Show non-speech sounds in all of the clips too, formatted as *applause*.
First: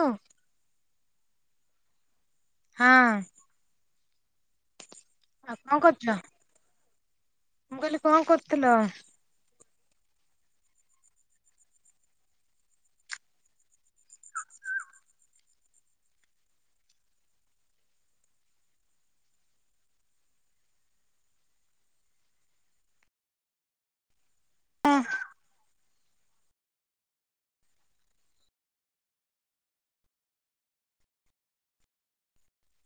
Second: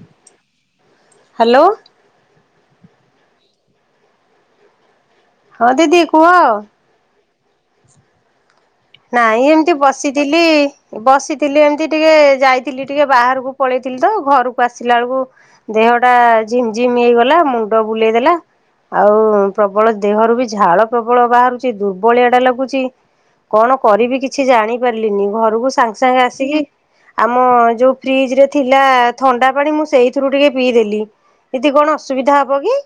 Hello hello. ହଁ। ହଁ କଣ ଦିଦି କରୁଥିଲ? କୁହ? ମୁଁ କହିଲି କଣ କରୁଥିଲ? ନାଇଁ ଏମିତି ବସିଥିଲି। ବସିଥିଲି ଏମିତି ଟିକେ ଯାଇଥିଲି ଟିକେ ବାହାରକୁ ପଳେଇଥିଲି ତ ଘରକୁ ଆସିଲା ବେଳକୁ ଦେହଟା ଝିମ୍ ଝିମ୍ ହେଇଗଲା ମୁଣ୍ଡ ବୁଲେଇ ଦେଲା। ଆଉ ପ୍ରବଳ ଦେହରୁ ବି ଝାଳ ପ୍ରବଳ ବାହାରୁଛି ଦୁର୍ବଳିଆଟା ଲାଗୁଛି। କଣ କରିବି କିଛି ଜାଣି ନାଇଁ ପାରିଲିନି ଘରକୁ ସାଙ୍ଗେ ସାଙ୍ଗେ ଆସିକି। ଆମ ଯୋଉ ଫ୍ରିଜରେ ଥିଲା ଥଣ୍ଡା ପାଣି ମୁଁ ସେଇଥିରୁ ଟିକେ ପିଇଦେଲି। ଦିଦି କଣ ଅସୁବିଧା ହବ କି?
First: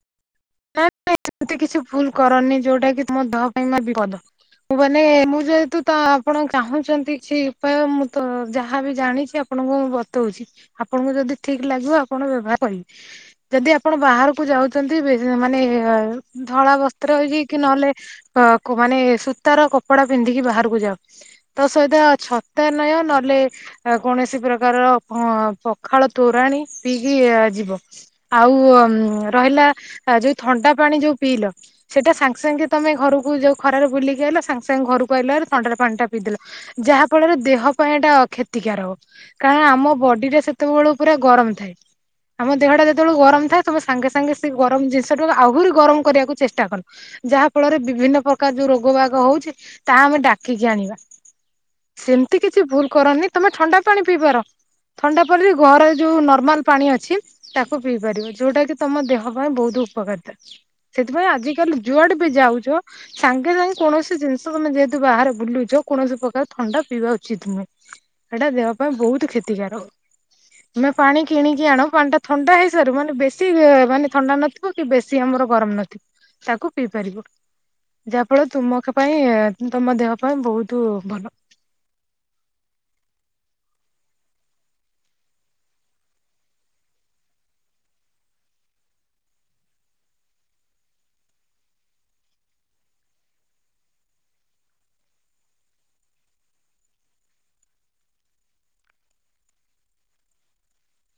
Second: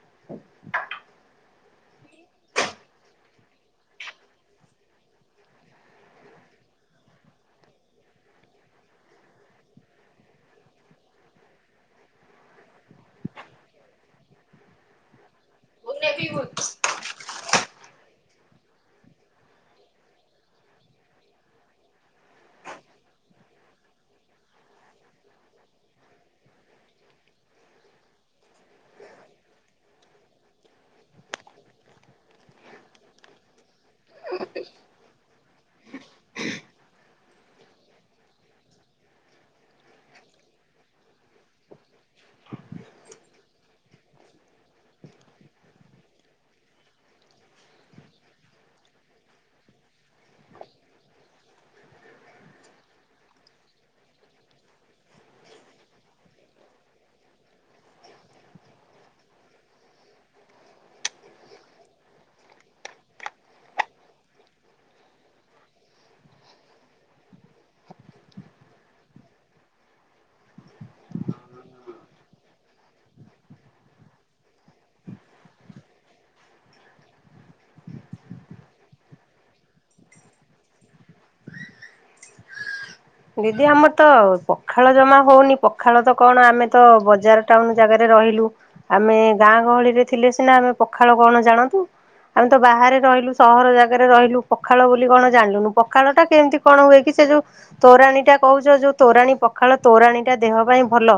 *inaudible* ଏମିତି କିଛି ଭୁଲ କରନି ଯୋଉଟା କି ତୁମ ଦେହ ପାଇଁ ବିପଦ। ମୁଁ ମାନେ ମୁଁ ଯେହେତୁ ତ ଆପଣ ଚାହୁଁଛନ୍ତି କିଛି ଉପାୟ ମୁଁ ତ ଯାହାବି ଜାଣିଛି ଆପଣଙ୍କୁ ମୁଁ ବତଉଛି ଆପଣଙ୍କୁ ଯଦି ଠିକ ଲାଗିବ ଆପଣ ବ୍ୟବହାର କରିବେ। ଯଦି ଆପଣ ବାହାରକୁ ଯାଉଛନ୍ତି ମାନେ ଧଳା ବସ୍ ବସ୍ତ୍ର ପିନ୍ଧିକି କି ନହେଲେ ମାନେ ସୂତାର କପଡା ପିନ୍ଧିକି ବାହାରକୁ ଯାାଉ। ତା ସହିତ ଛତା ନୟ ନଲେ କୌଣସି ପ୍ରକାର ପଖାଳ ତୋରାଣି ପିଇକି ଯିବ। ଆଉ ରହିଲା ଯୋଉ ଥଣ୍ଡା ପାଣି ଯୋଉ ପିଇଲ ସେଇଟା ସାଙ୍ଗେ ସାଙ୍ଗେ ତମେ ଘରକୁ ଯୋଉ ଖରାରେ ବୁଲିକି ଆଇଲ ସାଙ୍ଗେ ସାଙ୍ଗେ ଘରକୁ ଆଇିଲା ପରେ ଥଣ୍ଡାରେ ପାଣିଟା ପିଇଦେଲ। ଯାହା ଫଳରେ ଦେହ ପାଇଁ ଏଇଟା କ୍ଷତିକାର ହବ। କା ଆମ ବଡିଟା ସେତେବେଳୁ ପୁରା ଗରମ ଥାଏ। ଆମ ଦେହଟା ଯେତେବେଳୁ ଗରମ ଥାଏ, ତମେ ସାଙ୍ଗେ ସାଙ୍ଗେ ସେ ତମ ଜିନିଷଟାକୁ ଆହୁରି ଗରମ କରିବାକୁ ଚେଷ୍ଟା କଲ। ଯାହା ଫଳରେ ବିଭିନ୍ନ ପ୍ରକାର ଯୋଉ ରୋଗ ବାଗ ହଉଛି, ତାହା ଆମେ ଡାକିକି ଆଣିବା। ସେମିତି କିଛି ଭୁଲ କରନି ତମେ ଥଣ୍ଡା ପାଣି ପିଇପାର। ଥଣ୍ଡା ପରେ ବି ଘର ଯୋଉ ନର୍ମାଲ ପାଣି ଅଛି ତାକୁ ପିଇପାରିବ ଯେଉଟା କିି ତମ ଦେହ ପାଇଁ ବହୁତ ଉପକାରିତା, ସେଥିପାଇଁ ଆଜିିକାଲି ଯୁଆଡେ ବି ଯାଉଛ ସାଙ୍ଗେରେ ରହି କୌଣସି ଜିନିଷ ତମେ ଯେହେତୁ ବାହାରେ ବୁଲୁଛ, କୌଣସି ପ୍ରକାର ଥଣ୍ଡା ପିଇବା ଉଚିତ ନୁହେଁ। ଏଇଟା ଦେହ ପାଇଁ ବହୁତ କ୍ଷତିକାର। ତମେ ପାଣି କିଣିକି ଆଣ ପାଣି ଟା ଥଣ୍ଡା ହେଇସାରୁ ମାନେ ବେଶୀ ମାନେ ଥଣ୍ଡା ନଥିବ କି, ବେଶୀ ଆମର ଗରମ ନଥିବ, ତାକୁ ପିଇ ପାରିବ। ଯାହା ଫଳରେ ତୁମ ପାଇଁ ତମ ଦେହ ପାଇଁ ବହୁତ ଭଲ। ଦିଦି ଆମର ତ ପଖାଳ ଜମା ହଉନି, ପଖାଳ ତ କଣ ଆମେ ତ ବଜାର ଟାଉନ ଜାଗାରେ ରହିଲୁ। ଆମେ ଗାଁ ଗହଳି ରେ ଥିଲେ ସିନା ଆମେ ପଖାଳ କଣ ଜାଣନ୍ତୁ? ଆମେ ତ ବାହାରେ ରହିଲୁ ସହର ଜାଗାରେ ରହିଲୁ ପଖାଳ ବୋଲି କଣ ଜାଣିଲୁନୁ ପଖାଳ ଟା କେମିତି କଣ ହୁଏ କି ସେ ଯୋଉ ତୋରାଣୀ ଟା କହୁଛ, ଯୋଉ ତୋରାଣୀ ପଖାଳ ତୋରାଣୀ ଟା ଦେହ ପାଇଁ ଭଲ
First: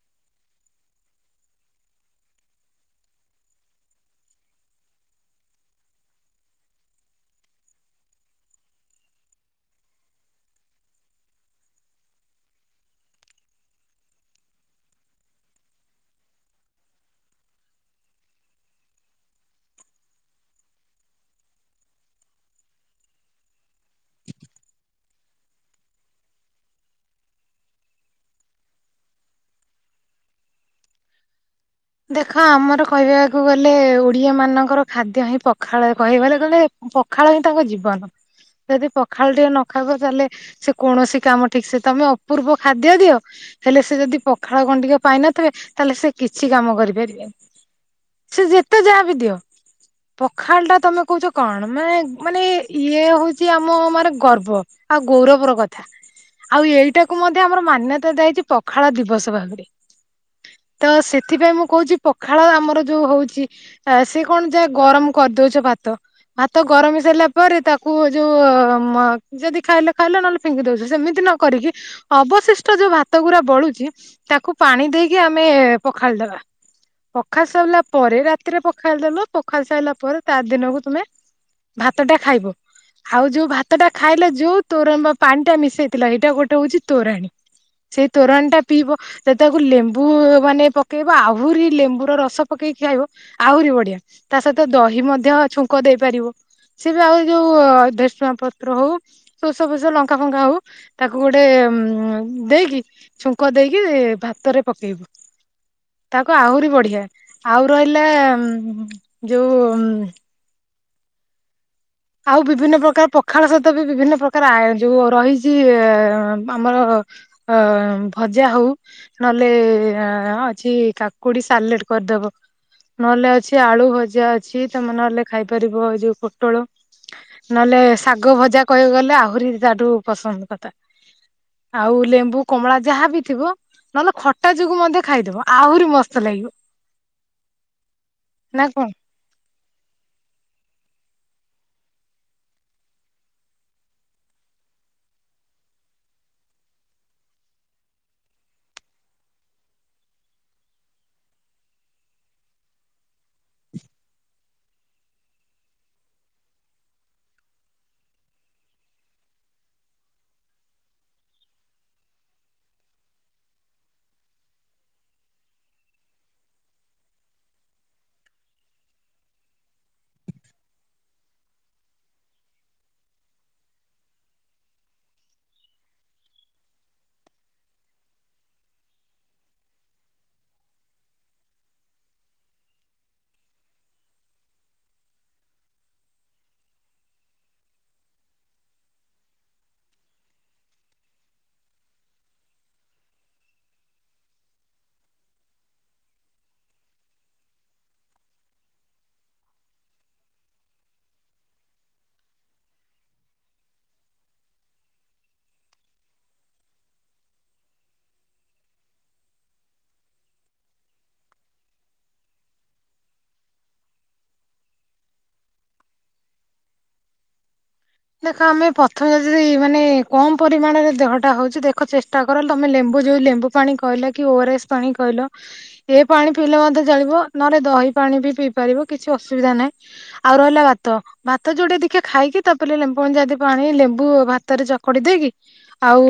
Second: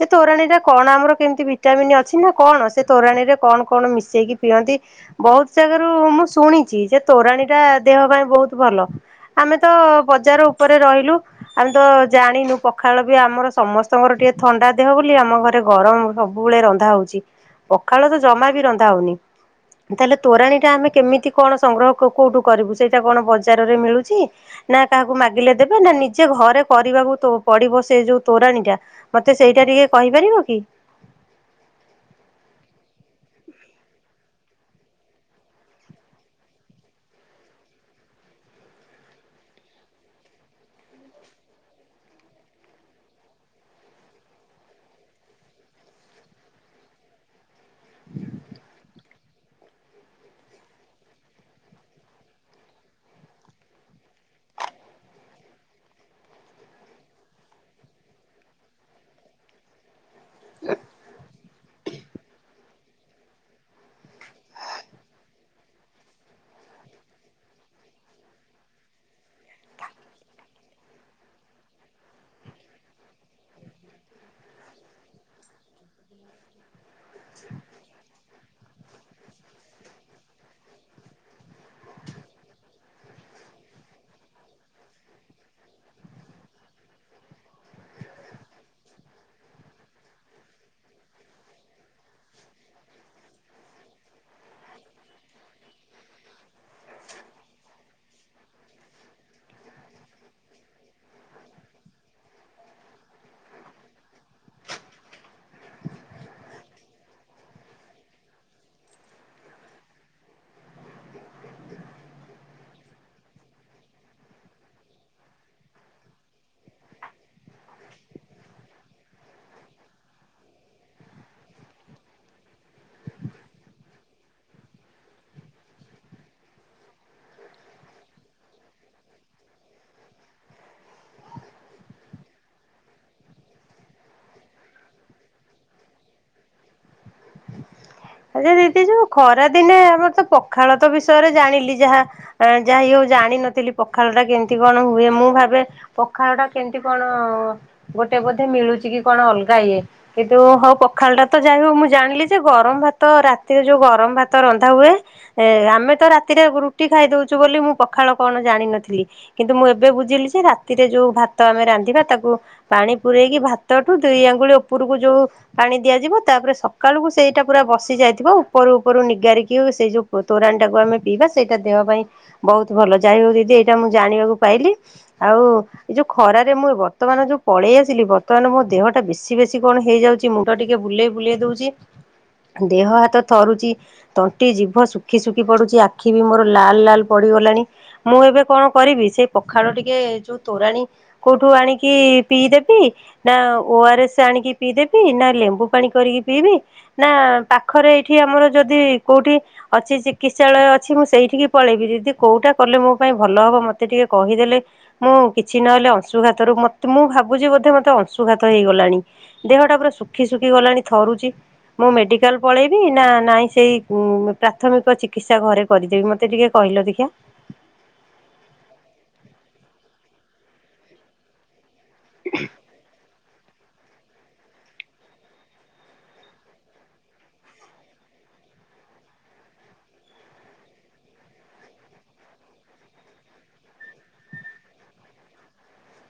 ସେ ତୋରାଣୀରେ କଣ ଆମର କେମିତି ଭିଟାମିନ୍ ଅଛି ନା କଣ, ସେ ତୋରାଣୀ ରେ କଣ କଣ ମିଶେଇକି ପିଅନ୍ତି? ବହୁତ ଜାଗାରୁ ମୁଁ ଶୁଣିଛି ଯେ ତୋରାଣୀ ଟା ଦେହ ପାଇଁ ବହୁତ ଭଲ। ଆମେ ତ ବଜାର ଉପରେ ରହିଲୁ। ଆମେ ତ ଜାଣିନୁ ପଖାଳ ବି ଆମର ସମସ୍ତଙ୍କର ଟିକେ ଥଣ୍ଡା ଦେହ ବୋଲି ଆମ ଘରେ ଗରମ ସବୁ ସବୁବେଳେ ରନ୍ଧା ହଉଛି ପଖାଳ ତ ଜମା ବି ରନ୍ଧା ହଉନି। ତାହେଲେ ତୋରାଣୀ ଟା ଆମେ କେମିତି କଣ ସଂଗ୍ରହ କୋଉଠୁ କରିବୁ ସେଇଟା କଣ ବଜାରରେ ମିଳୁଛି? ନା କାହାକୁ ମାଗିଲେ ଦେବେ ନା ନିଜେ ଘରେ କରିବାକୁ ପଡିବ ସେ ଯୋଉ ତୋରାଣି ଟା। ମତେ ସେଇଟା ଟିକେ କହିପାରିବ କି? ଦେଖ ଆମର କହିବାକୁ ଗଲେ ଓଡିଆ ମାନଙ୍କର ଖାଦ୍ୟ ହିଁ ପଖାଳ, କହିବା ଗଲେ ପଖାଳ ହିଁ ତାଙ୍କ ଜୀବନ, ଯଦି ପଖାଳ ଟିକେ ନ ଖାଇବ ତାହେଲେ ସେ କୌଣସି କାମ ଠିକ ସେ, ତୋମେ ଅପୂର୍ବ ଖାଦ୍ୟ ଦିଅ ହେଲେ ସେ ଯଦି ପଖାଳ ଗଣ୍ଡିକ ପାଇନଥିବେ, ତାହେଲେ ସେ କିଛି କାମ କରିପାରିବେନି। ସେ ଯେତେ ଯାହା ବି ଦିଅ। ପଖାଳ ଟା ତୋମେ କହୁଛ କଣ ମାନେ, ମାନେ ଇଏ ହଉଛି ଆମ ଆମର ଗର୍ବ ଆଉ ଗୌରବର କଥା। ଆଉ ଏଇଟାକୁ ମଧ୍ୟ ଆମର ମାନ୍ୟତା ଦିଆହେଇଛି, ପଖାଳ ଦିବସ ଭାବରେ। ତ ସେ ଥିପାଇଁ ମୁଁ କହୁଛି ପଖାଳ ଆମର ଯୋଉ ହଉଛି, ଆ, ସେ କଣ ଯାହା ଗରମ କରିଦଉଛେ ଭାତ। ଭାତ ଗରମ ହେଇ ସାରିଲା ପରେ, ତାକୁ ଯୋଉ ମ ଯଦି ଖାଇଲେ ଖାଇଲେ ନହେଲେ ଫିଙ୍ଗି ଦଉଚୁ, ସେମିତି ନ କରିକି ଅବଶିଷ୍ଟ ଯୋଉ ଭାତ ଗୁରା ବଳୁଛି ତାକୁ ପାଣି ଦେଇକି ଆମେ ପଖାଳି ଦବା। ପଖାଳି ସାରିଲା ପରେ ରାତିରେ ପଖାଳି ଦେଲ, ପଖାଳି ସାରିଲା ପରେ, ତା ଦିନକୁ ତୁମେ ଭାତଟା ଖାଇବ। ଆଉ ଯୋଉ ଭାତ ଟା ଖାଇଲ, ଯୋଉ ତୋରମ୍ବ ପାଣି ଟା ମିଶେଇଥିଲ, ଏଇଟା ଗୋଟେ ହଉଛି ତୋରାଣୀ। ସେଇ ତୋରାଣୀ ଟା ପିଇବ, ସେ ତାକୁ ଲେମ୍ବୁ ମାନେ ପକେଇବ, ଆହୁରି ଲେମ୍ବୁର ର ରସ ପକେଇକି ଖିଆଇବ ଆହୁରି ବଢିଆ। ତା ସହିତ ଦହି ମଧ୍ୟ ଛୁଙ୍କ ଦେଇପାରିବ। ସେ ବି ଆଉ ଯୋଉ ଧେଶୁଆଁ ପତ୍ର ହଉ। ଶୋଷ ଫୋସ ଲଙ୍କା ଫଙ୍କା ହଉ ତାକୁ ଗୋଟେ ଉଁ, ଦେଇକି ଛୁଙ୍କ ଦେଇକି ଭାତରେ ପକେଇବୁ। ତାକୁ ଆହୁରି ବଢିଆ ଆଉ ରହିଲା ଉଁ, ଯୋଉ ଉଁ, ଆଉ ବିଭିନ୍ନ ପ୍ରକାର ପଖାଳ ସହିତ ବି ବିଭିନ୍ନ ପ୍ରକାର ଆ, ଯୋଉ ରହିଛି ଅ, ଆମର ଅ, ଭଜା ହଉ ନଲେ ଅ, ହଁ ଅଛି କାକୁଡି ସାଲେଟ୍ କରିଦବ। ନଲେ ଅଛି ଆଳୁ ଭଜା ଅଛି ତୋମେ ନହେଲେ ଖାଇପାରିବ ଏଇ ଯୋଉ ପୋଟଳ। ନହେଲେ ଶାଗ ଭଜା କହିବାକୁ ଗଲେ ଆହୁରି ତାଠୁ ପସନ୍ଦ କଥା। ଆଉ ଲେମ୍ବୁ କମଳା ଯାହାବି ଥିବ ନହେଲେ ଖଟା ଯୋଗୁ ମଧ୍ୟ ଖାଇଦବ ଆହୁରି ମସ୍ତ ଲାଗିବ। ଆଚ୍ଛା ନା ଦିଦି କଣ? ଯୋଉ ଖରା ଦିନେ ଆମର ତ ପଖାଳ ତ ବିଷୟରେ ଜାଣିଲି, ଯାହା ଅ, ଯା ଇଏ ହଉ ଜାଣିିନଥିଲି ପଖାଳଟା କେମିତି କଣ ହୁଏ, ମୁଁ ଭାବେ ପଖାଳଟା କେମିତି କଣ ଗୋଟେ ବୋଧେ ମିଳୁଚି କି କଣ ଅଲଗା ଇଏ। କିତୁ ହଉ ପଖାଳଟା ତ ଯାଇ ହଉ ମୁଁ ଜାଣିଲି ଯେ, ଗରମ ଭା ତ ରାତିରେ ଯୋଉ ଗରମ ଭାତ ରନ୍ଧା ହୁଏ। ଏ ଆମେ ତ ରାତିରେ ରୁଟି ଖାଇଦଉଛୁ ବୋଲି ମୁଁ ପଖାଳ କଣ ଜାଣିନଥିଲି। କିନ୍ତୁ ମୁଁ ଏବେ ବୁଝିଲି ଯେ ରାତିରେ ଯୋଉ ଭାତ ଆମେ ରାନ୍ଧିବା ତାକୁ ପାଣି ପୂରେଇକି ଭାତଠୁ ଦି ଆଙ୍ଗୁଳି ଉପୁରୁକୁ ଯୋଉ ପାଣି ଦିଆଯିବ ତାପରେ ସକାଳୁକୁ ସେଇଟା ପୁରା ବସ ସି ଯାଇଥିବ ଉପରୁ ଉପରୁ ନିଗାରିକି ସେଇ ଯୋଉ ତୋ- ତୋରାଣୀଟାକୁ ଆମେ ପିଇବା ସେଇଟା ଦେହ ପାଇଁ ବହୁତ ଭଲ, ଯାଇ ହଉ ଦିଦି ଏଇଟା ମୁଁ ଜାଣିବାକୁ ପାଇଲି ଆଉ ଏଇ ଯୋଉ ଖରାରେ ମୁଁ ଏ ବର୍ତ୍ତମାନ ଯୋଉ ପଳେଇ ଆସିଲି, ବର୍ତ୍ତମାନ ମୋ ଦେହଟା ବେଶୀ ବେଶୀ କଣ ହେଇଯାଉ ଚି ମୁଣ୍ଡ ଟିକେ ବୁଲେଇ ବୁଲେଇ ଦଉଚି। ଦେହ ହାତ ଥରୁଚି। ତଣ୍ଟି ଜିଭ ଶୁଖି ଶୁଖି ପଡୁଛି ଆଖି ବି ମୋର ଲାଲ୍ ଲାଲ୍ ପଡିଗଲାଣି। ମୁଁ ଏବେ କଣ କରିବି ସେଇ ପଖାଳ ଟିକେ ଯୋଉ ତୋରାଣୀ କୋଉଠୁ ଆଣିକି ପିଇଦେବି ନା ଓ ଆର ଏସ୍ ଆଣିକି ପିଇଦେବି ନା ଲେମ୍ବୁ ପାଣି କରିକି ପିଇବି ନା ପାଖରେ ଏଇଠି ଆମର ଯଦି କୋଉଠି ଅଛି ଚିକିତ୍ସାଳୟ ଅଛି ମୁଁ ସେଇଠିକି ପଳେଇବି ଦିଦି କୋଉଟା କଲେ ମୋ ପାଇଁ ଭଲ ହବ ମୋତେ ଟିକେ କହିଦେଲେ ମୁଁ କିଛି ନହେଲେ ଅଂଶୁଘାତରୁ ମତ ମୁଁ ଭାବୁଛି ବୋଧେ ମତେ ଅଂଶୁଘାତ ହେଇଗଲାଣି। ଦେହଟା ପୁରା ଶୁଖି ଶୁଖି ଗଲାଣି ଥରୁଚି ମୁ ମେଡି ମେଡିକାଲ ପଳେଇବି ନା ନାଇଁ ସେଇ ପ୍ରାଥମିକ ଚିକିତ୍ସା ଘରେ କରିଦେବି ମତେ ଟିକେ କହିଲ ଦେଖି। ଦେଖ ଆମେ ପ୍ରଥମେ ଯ ଯଦି ମାନେ କମ ପରିମାଣରେ ଦେହଟା ହଉଛି ଦେ ଦେହଟାକୁ ଚେଷ୍ଟା କର ତମେ ଲେମ୍ବୁ ଯୋଉ ଲେମ୍ବୁ ପାଣି କହିଲ କି ଓ ଆରଏସ୍ ପାଣି କହିଲ ଏ ପାଣି ପିଇଲେ ମଧ୍ୟ ଚଳିବ ନହଲେ ଦହି ପାଣି ବି ପିଇ ପାରିବ କିଛି ଅସୁବିଧା ନାହିଁ। ଆଉ ରହିଲା ଭାତ ଭାତ ଯୋଉଟେ ଦେଖେ ଖାଇକି ତା ପ ଲେ ଲେମ୍ବୁ ଯଦି ପାଣି ଲେମ୍ବୁ ଭାତରେ ଚକଟି ଦେଇକି ଆଉ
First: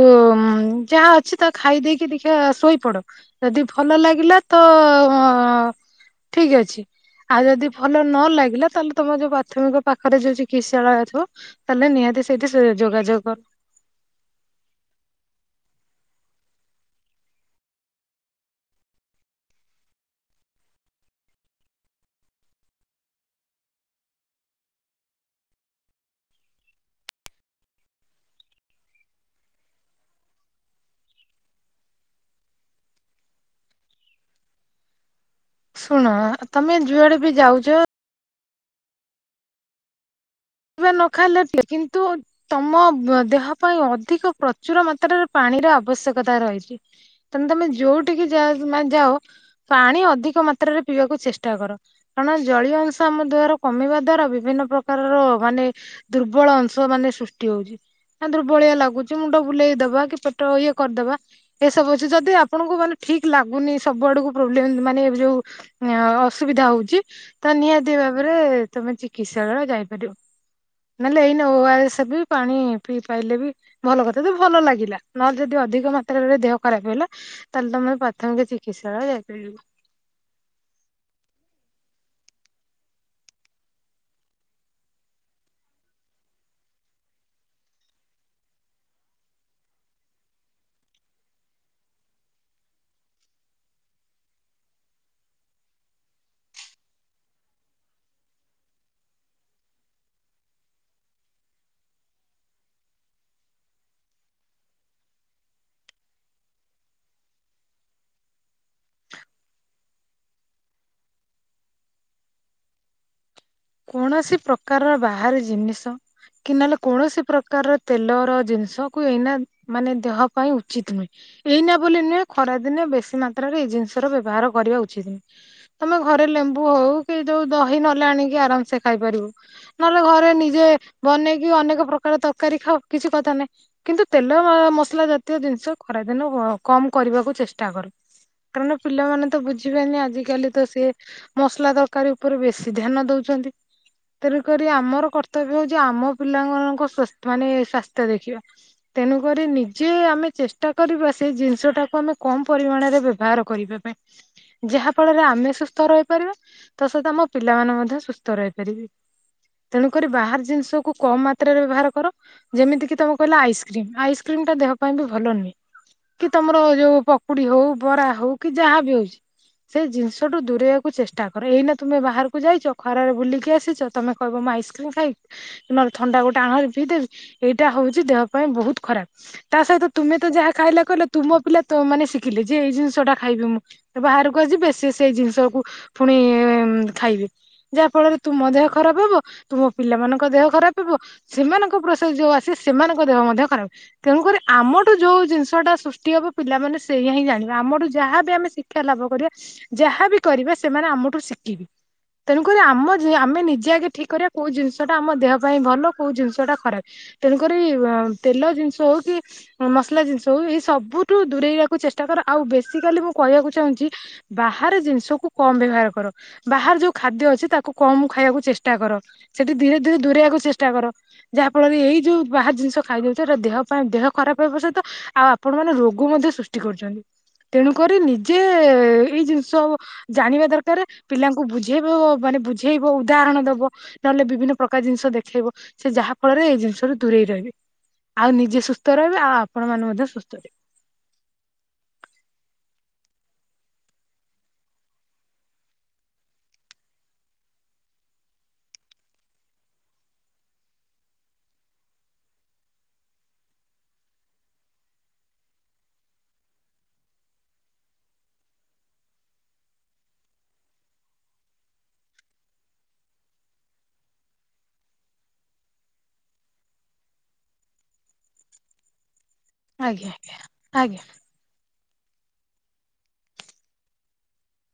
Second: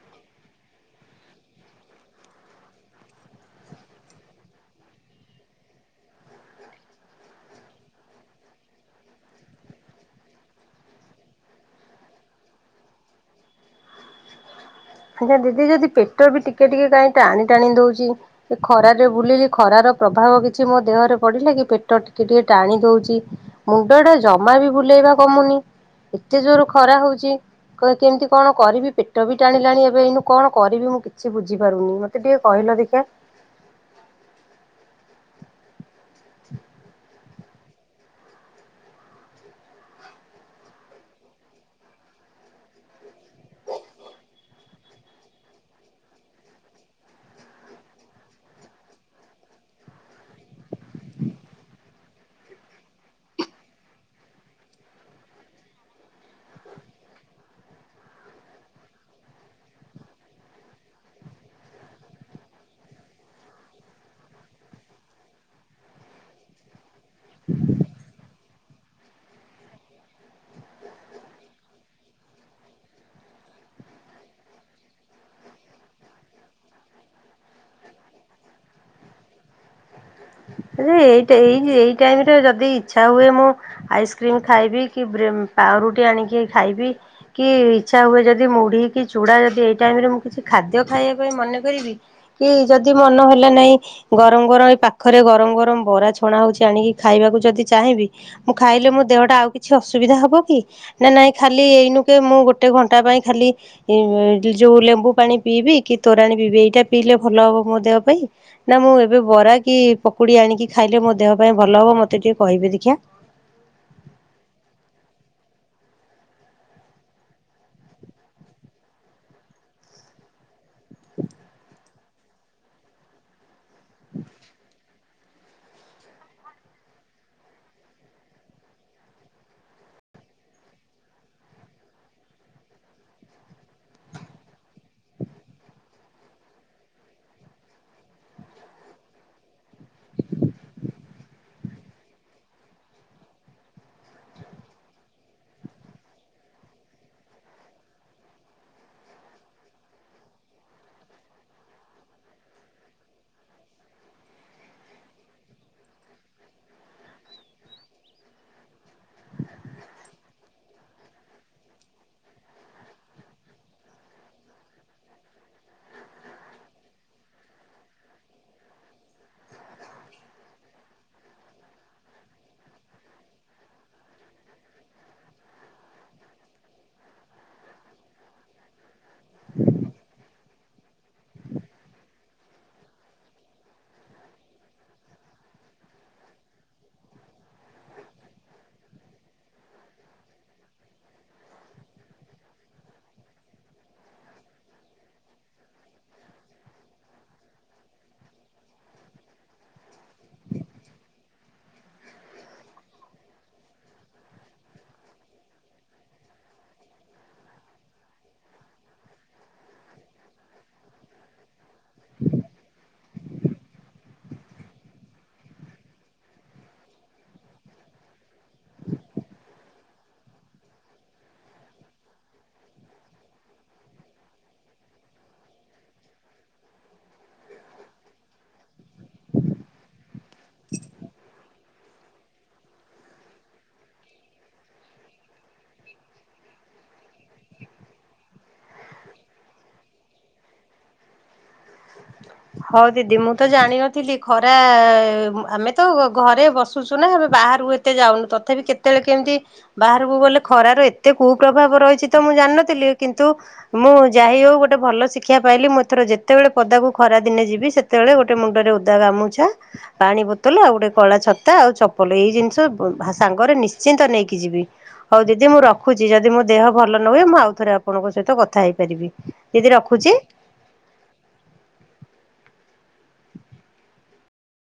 ଯାହା ଅଛି ତା ଖାଇ ଦେଇକି ଦେଖିଆ ଶୋଇପଡ଼। ଯଦି ଭଲ ଲାଗିଲା ତ ଅ ଠିକ୍ ଅଛି। ଆଉ ଯଦି ଭଲ ନ ଲାଗିଲା ତାହେଲେ ତମ ଯୋଉ ପ୍ରାଥମିକ ପାଖରେ ଯୋଉ ଚିକିତ୍ସାଳୟ ଥିବ ତାହେଲେ ନିହାତି ସେଇଠି ସେ ଯୋଗାଯୋଗ କର। ଆଜ୍ଞା ଦିଦି ଯଦି ପେଟ ବି ଟିକେ ଟିକେ କାଇଁ ଟାଣି ଟାଣି ଦଉଛି। ସେ ଖରାରେ ବୁଲିଲି ଖରାର ପ୍ରଭାବ କିଛି ମୋ ଦେହରେ ପଡିଲା କି ପେଟ ଟିକେ ଟିକେ ଟାଣି ଦଉଛି। ମୁଣ୍ଡଟା ଜମା ବି ବୁଲେଇବା କମୁନି। ଏତେ ଜୋର ଖରା ହଉଛି କ କେମିତି କଣ କରିବି ପେଟ ବି ଟାଣି ହେଲାଣି ଏବେ ଏଇନୁ କଣ କରିବି ମୁଁ କିଛି ବୁଝିପାରୁନି ମତେ ଟିକେ କହିଲ ଦେଖି। ଶୁଣ ତମେ ଯୁଆଡ଼େ ବି ଯାଉଛ ନ ଖାଇଲେ *unintelligible* କିନ୍ତୁ ତମ ଦେହ ପାଇଁ ଅଧିକ ପ୍ରଚୁର ମାତ୍ରାରେ ପାଣିର ଆବଶ୍ୟକତା ରହିଚି। ତମେ ତମେ ଯୋଉଠିକି ଯାଅ ପାଣି ଅଧିକ ମାତ୍ରରେ ପିଇବାକୁ ଚେଷ୍ଟା କର। କାରଣ ଜଳୀୟ ଅଂଶ ଆମ ଦେହରୁ କମିବା ଦ୍ଵାରା ବିଭିନ୍ନ ପ୍ରକାରର ରୋଗ ମାନେ ଦୁର୍ବଳ ଅଂଶ ମାନେ ସୃଷ୍ଟି ହଉଛି। ଦୁର୍ବଳିଆ ଲାଗୁଛି ମୁଣ୍ଡ ବୁଲେଇ ଦବା କି ପେଟ ଇଏ କରିଦବା। ଏସବୁ ଅଛି ଯଦି ଆପଣଙ୍କୁ ମାନେ ଠିକ ଲାଗୁନି ସବୁ ଆଡ଼କୁ ପ୍ରୋବ୍ଲେମ୍ ମାନେ ଯୋଉ ଅସୁବିଧା ହଉଚି ତ ନିହାତି ଭାବରେ ତମେ ଚିକିତ୍ସାଳୟ ଯାଇପାରିବ। ନଲେ ଏଇନେ ଓ ଅର୍ ସେ ବି ପାଣି ପିଇ ପାଇଲେ ବି ଭଲ କଥା ତ ଭଲ ଲାଗିଲା ନହଲେ ଯଦି ଅଧିକ ମାତ୍ରାରେ ଦେହ ଖରାପ ହେଲା ତାହାଲେ ତମେ ପ୍ରାଥମିକ ଚିକିତ୍ସାଳୟ ଯାଇପାରିବ। ଏଇ ଟା ଏଇ ଏଇ ଟାଇମରେ ଯଦି ଇଛା ହୁଏ ମୁଁ ଆଇସକ୍ରିମ ଖାଇବି କି ବ୍ରି ପାଉରୁଟି ଆଣିକି ଖାଇବି। କି ଇଛା ହୁଏ ଯଦି ମୁଢ଼ି କି ଚୁଡ଼ା ଯଦି ଏଇ ଟାଇମରେ ମୁଁ କିଛି ଖାଦ୍ୟ ଖାଇବା ପାଇଁ ମନେ କରିବି, କି ଯଦି ମନ ହେଲା ନାଇଁ ଗରମ ଗରମ ଏଇ ପାଖରେ ଗରମ ଗରମ୍ ବରା ଛଣା ହଉଚି ଆଣିକି ଖାଇବାକୁ ଯଦି ଚାହିଁବି, ମୁଁ ଖାଇଲେ ମୋ ଦେହଟା ଆଉ କିଛି ଅସୁବିଧା ହବ କି? ନା ନାଇଁ ଖାଲି ଏଇନୁ କେ ମୁଁ ଗୋଟେ ଘଣ୍ଟା ପାଇଁ ଖାଲି ଯୋଉ ଲେମ୍ବୁ ପାଣି ପିଇବି କି ତୋରାଣି ପିଇବି ଏଇଟା ପିଇଲେ ଭଲ ହବ ମୋ ଦେହ ପାଇଁ। ନା ମୁଁ ଏବେ ବରା କି ପକୁଡ଼ି ଆଣିକି ଖାଇଲେ ମୋ ଦେହ ପାଇଁ ଭଲ ହବ ମୋତେ ଟିକେ କହିବେ ଦେଖିଆ। କୌଣସି ପ୍ରକାରର ବାହାରି ଜିନିଷ କି ନହଲେ କୌଣସି ପ୍ରକାରର ତେଲର ଜିନଷକୁ ଏଇନା ମାନେ ଦେହ ପାଇଁ ଉଚିତ ନୁହେଁ। ଏଇନା ବୋଲି ନୁହେଁ ଖରା ଦିନେ ବେଶୀ ମାତ୍ରାରେ ଏଇ ଜିନଷ ର ବ୍ୟବହାର କରିବା ଉଚିତ। ତମେ ଘରେ ଲେମ୍ବୁ ହଉ କି ଯୋଉ ଦହି ନହଲେ ଆଣିକି ଆରାମସେ ଖାଇପାରିବୁ। ନହଲେ ଘରେ ନିଜେ ବନେଇକି ଅନେକ ପ୍ରକାର ତରକାରୀ ଖାଉ କିଛି କଥା ନାଇଁ। କିନ୍ତୁ ତେଲ ମସଲା ଜାତୀୟ ଜିନିଷ ଖରାଦିନ କମ କରିବାକୁ ଚେଷ୍ଟା କରୁ। କାରଣ ପିଲାମାନେ ତ ବୁଝିବେନି ଆଜିକାଲି ତ ସିଏ ମସଲା ତରକାରୀ ଉପରେ ବେଶୀ ଧ୍ୟାନ ଦଉଚନ୍ତି। ତେରୁକରି ଆମର କର୍ତ୍ତବ୍ୟ ହଉଚି ଆମ ପିଲାମାନାନଙ୍କ ମାନେ ସ୍ଵାସ୍ଥ୍ୟ ଦେଖିବା। ତେଣୁକରି ନିଜେ ଆମେ ଚେଷ୍ଟା କରିବା ସେ ଜିନିଷ ଟାକୁ ଆମେ କମ ପରିମାଣରେ ବାହାର କରିବା ପାଇଁ। ଯାହା ଫଳରେ ଆମେ ସୁସ୍ଥ ରହିପାରିବା ତା ସହିତ ଆମ ପିଲାମାନେ ମଧ୍ୟ ସୁସ୍ଥ ରହିପାରିବେ। ତେଣୁକରି ବାହାର ଜିନଷକୁୁ କମ ମାତ୍ରାରେ ବ୍ୟବହାର କର। ଯେମିତି କିି ତମେ କହିଲ ଆଇସକ୍ରିମ୍ ଆଇସକ୍ରିମ୍ ଟା ଦେହ ପାଇଁ ବି ଭଲ ନୁହେଁ। କି ତମର ଯୋଉ ପକୁଡି ହଉ ବରା ହଉ କି ଯାହା ବି ହଉଚି। ସେଇ ଜିନଷଠୁ ଦୂରେଇବାକୁ ଚେଷ୍ଟା କର ଏଇନା ତୁମେ ବାହାରକୁ ଯାଇଚ ଖରାରେ ବୁଲିକି ଆସିଚ ତମେ କହିବ ମୁଁ ଆଇସକ୍ରିମ୍ ଖାଇବି ନହେଲେ ଥଣ୍ଡା ଗୋଟେ ଆଣ ହେରି ପିଇଦେବି ଏଇଟା ହଉଚି ଦେହ ପାଇଁ ବହୁତ ଖରାପ। ତା ସହିତ ତୁମେ ତ ଯାହା ଖାଇଲ କହିଲ ତୁମ ପିଲା ମାନେ ଶିଖିଲେ ଯେ ଏଇ ଜିନଷ ଟା ଖାଇବି ମୁଁ। ବାହାରକୁ ଆଜି ଯିବେ ସିଏ ସେଇ ଜିନଷକୁ ପୁଣି ଖାଇବି। ଯାହା ଫଳରେ ତୁମ ଦେହ ଖରାପ ହବ ତୁମ ପିଲାମାନଙ୍କ ଦେହ ଖରାପ ହବ। ସେମାନଙ୍କ ପ୍ରୋସେସ ଯୋଉ ଆସି ସେମାନଙ୍କ ଦେହ ମଧ୍ୟ ଖରାପ। ତେଣୁକରି ଆମଠୁ ଯୋଉ ଜିନିଷ ଟା ସୃଷ୍ଟି ହବ ପିଲାମାନେ ସେଇଆ ହିଁ ଜାଣିବେ ଆମଠୁ ଯାହାବି ଆମେ ସି ଶିକ୍ଷା ଲାଭ କରିବା ଯାହାବି କରିବା ସେମାନେ ଆମଠୁ ଶିଖିବେ। ତେଣୁକରି ଆମ ଆମେ ନିଜେ ଆଗେ ଠିକ କରିବା କୋଉ ଜିନଷଟା ଆମ ଦେହ ପାଇଁ ଭଲ କୋଉ ଜିନଷଟା ଖରାପ। ତେଣୁକରି ତେଲ ଜିନିଷ ହଉ କି। ମସଲା ଜିନିଷ ହଉ ଏଇ ସବୁଠୁ ଦୂରେଇବାକୁ ଚେଷ୍ଟା କର ଆଉ ବେସିକାଲି ମୁଁ କହିବାକୁ ଚାହୁଁଚି। ବାହାରି ଜିନଷ କୁ କମ ବ୍ୟବହାର କର ବାହାର ଯୋଉ ଖାଦ୍ୟ ଅଛି ତାକୁ କମ ଖାଇବାକୁ ଚେଷ୍ଟା କର ସେଠି ଧୀରେ ଧୀରେ ଦୂରେଇବାକୁ ଚେଷ୍ଟା କର। ଯାହା ଫଳରେ ଏଇ ଯୋଉ ବାହାର ଜିନିଷ ଖାଇଦେଉଛି ଏଇଟା ଦେହ ପାଇଁ ଦେହ ଖରାପ ହେବା ସହିତ ଆଉ ଆପଣ ମାନେ ରୋଗ ମଧ୍ୟ ସୃଷ୍ଟି କରୁଛନ୍ତି ତେଣୁ କରି ନିଜେ ଏଇ ଜିନିଷ ଜାଣିବା ଦରକାର ପିଲାଙ୍କୁ ବୁ ବୁଝେଇବ ମାନେ ବୁଝେଇବ ଉଦାହରଣ ଦବ ନହେଲେ ବିଭିନ୍ନ ପ୍ରକାର ଜିନିଷ ଦେଖେଇବ ସେ ଯାହା ଫଳରେ ଏଇ ଜିନିଷଠୁ ଦୂରେଇ ରହିବେ ଆଉ ନିଜେ ସୁସ୍ଥ ରହିବେ ଆଉ ଆପଣ ମାନେ ମଧ୍ୟ ସୁସ୍ଥ ରହିବେ ହଉ ଦିଦି ମୁଁ ତ ଜାଣିନଥିଲି ଖରା ଆମେ ତ ଘରେ ବସୁଛୁ ନା ଆମେ ବାହାରୁ ଏତେ ଯାଉନୁ ତଥାପି କେତେବେଳେ କେମିତି ବାହାରକୁ ଗଲେ ଖରାର ଏତେ କୁପ୍ରଭାବ ରହିଛି ତ ମୁଁ ଜାଣିନଥିଲି କିନ୍ତୁ ମୁଁ ଯାହି ହଉ ଗୋଟେ ଭଲ ଶିକ୍ଷା ପାଇଲି ମୁଁ ଏଥର ଯେତେବେଳେ ପଦାକୁ ଖରା ଦିନେ ଯିବି ସେତେବେଳେ ଗୋଟେ ମୁଣ୍ଡରେ ଉଦା ଗାମୁଛା ପାଣି ବୋତଲ ଆଉ ଗୋଟେ କଳା ଛତା ଆଉ ଚପଲ ଏଇ ଜିନିଷ ସାଙ୍ଗରେ ନିଶ୍ଚିନ୍ତ ନେଇକି ଯିବି ହଉ ଦିଦି ମୁଁ ରଖୁଛି ଯଦି ମୋ ଦେହ ଭଲ ନ ହୁଏ ମୁଁ ଆଉ ଥରେ ଆପଣଙ୍କ ସହିତ କଥା ହେଇପାରିବି ଦିଦି ରଖୁଛି। ଆଜ୍ଞା ଆଜ୍ଞା ଆଜ୍ଞା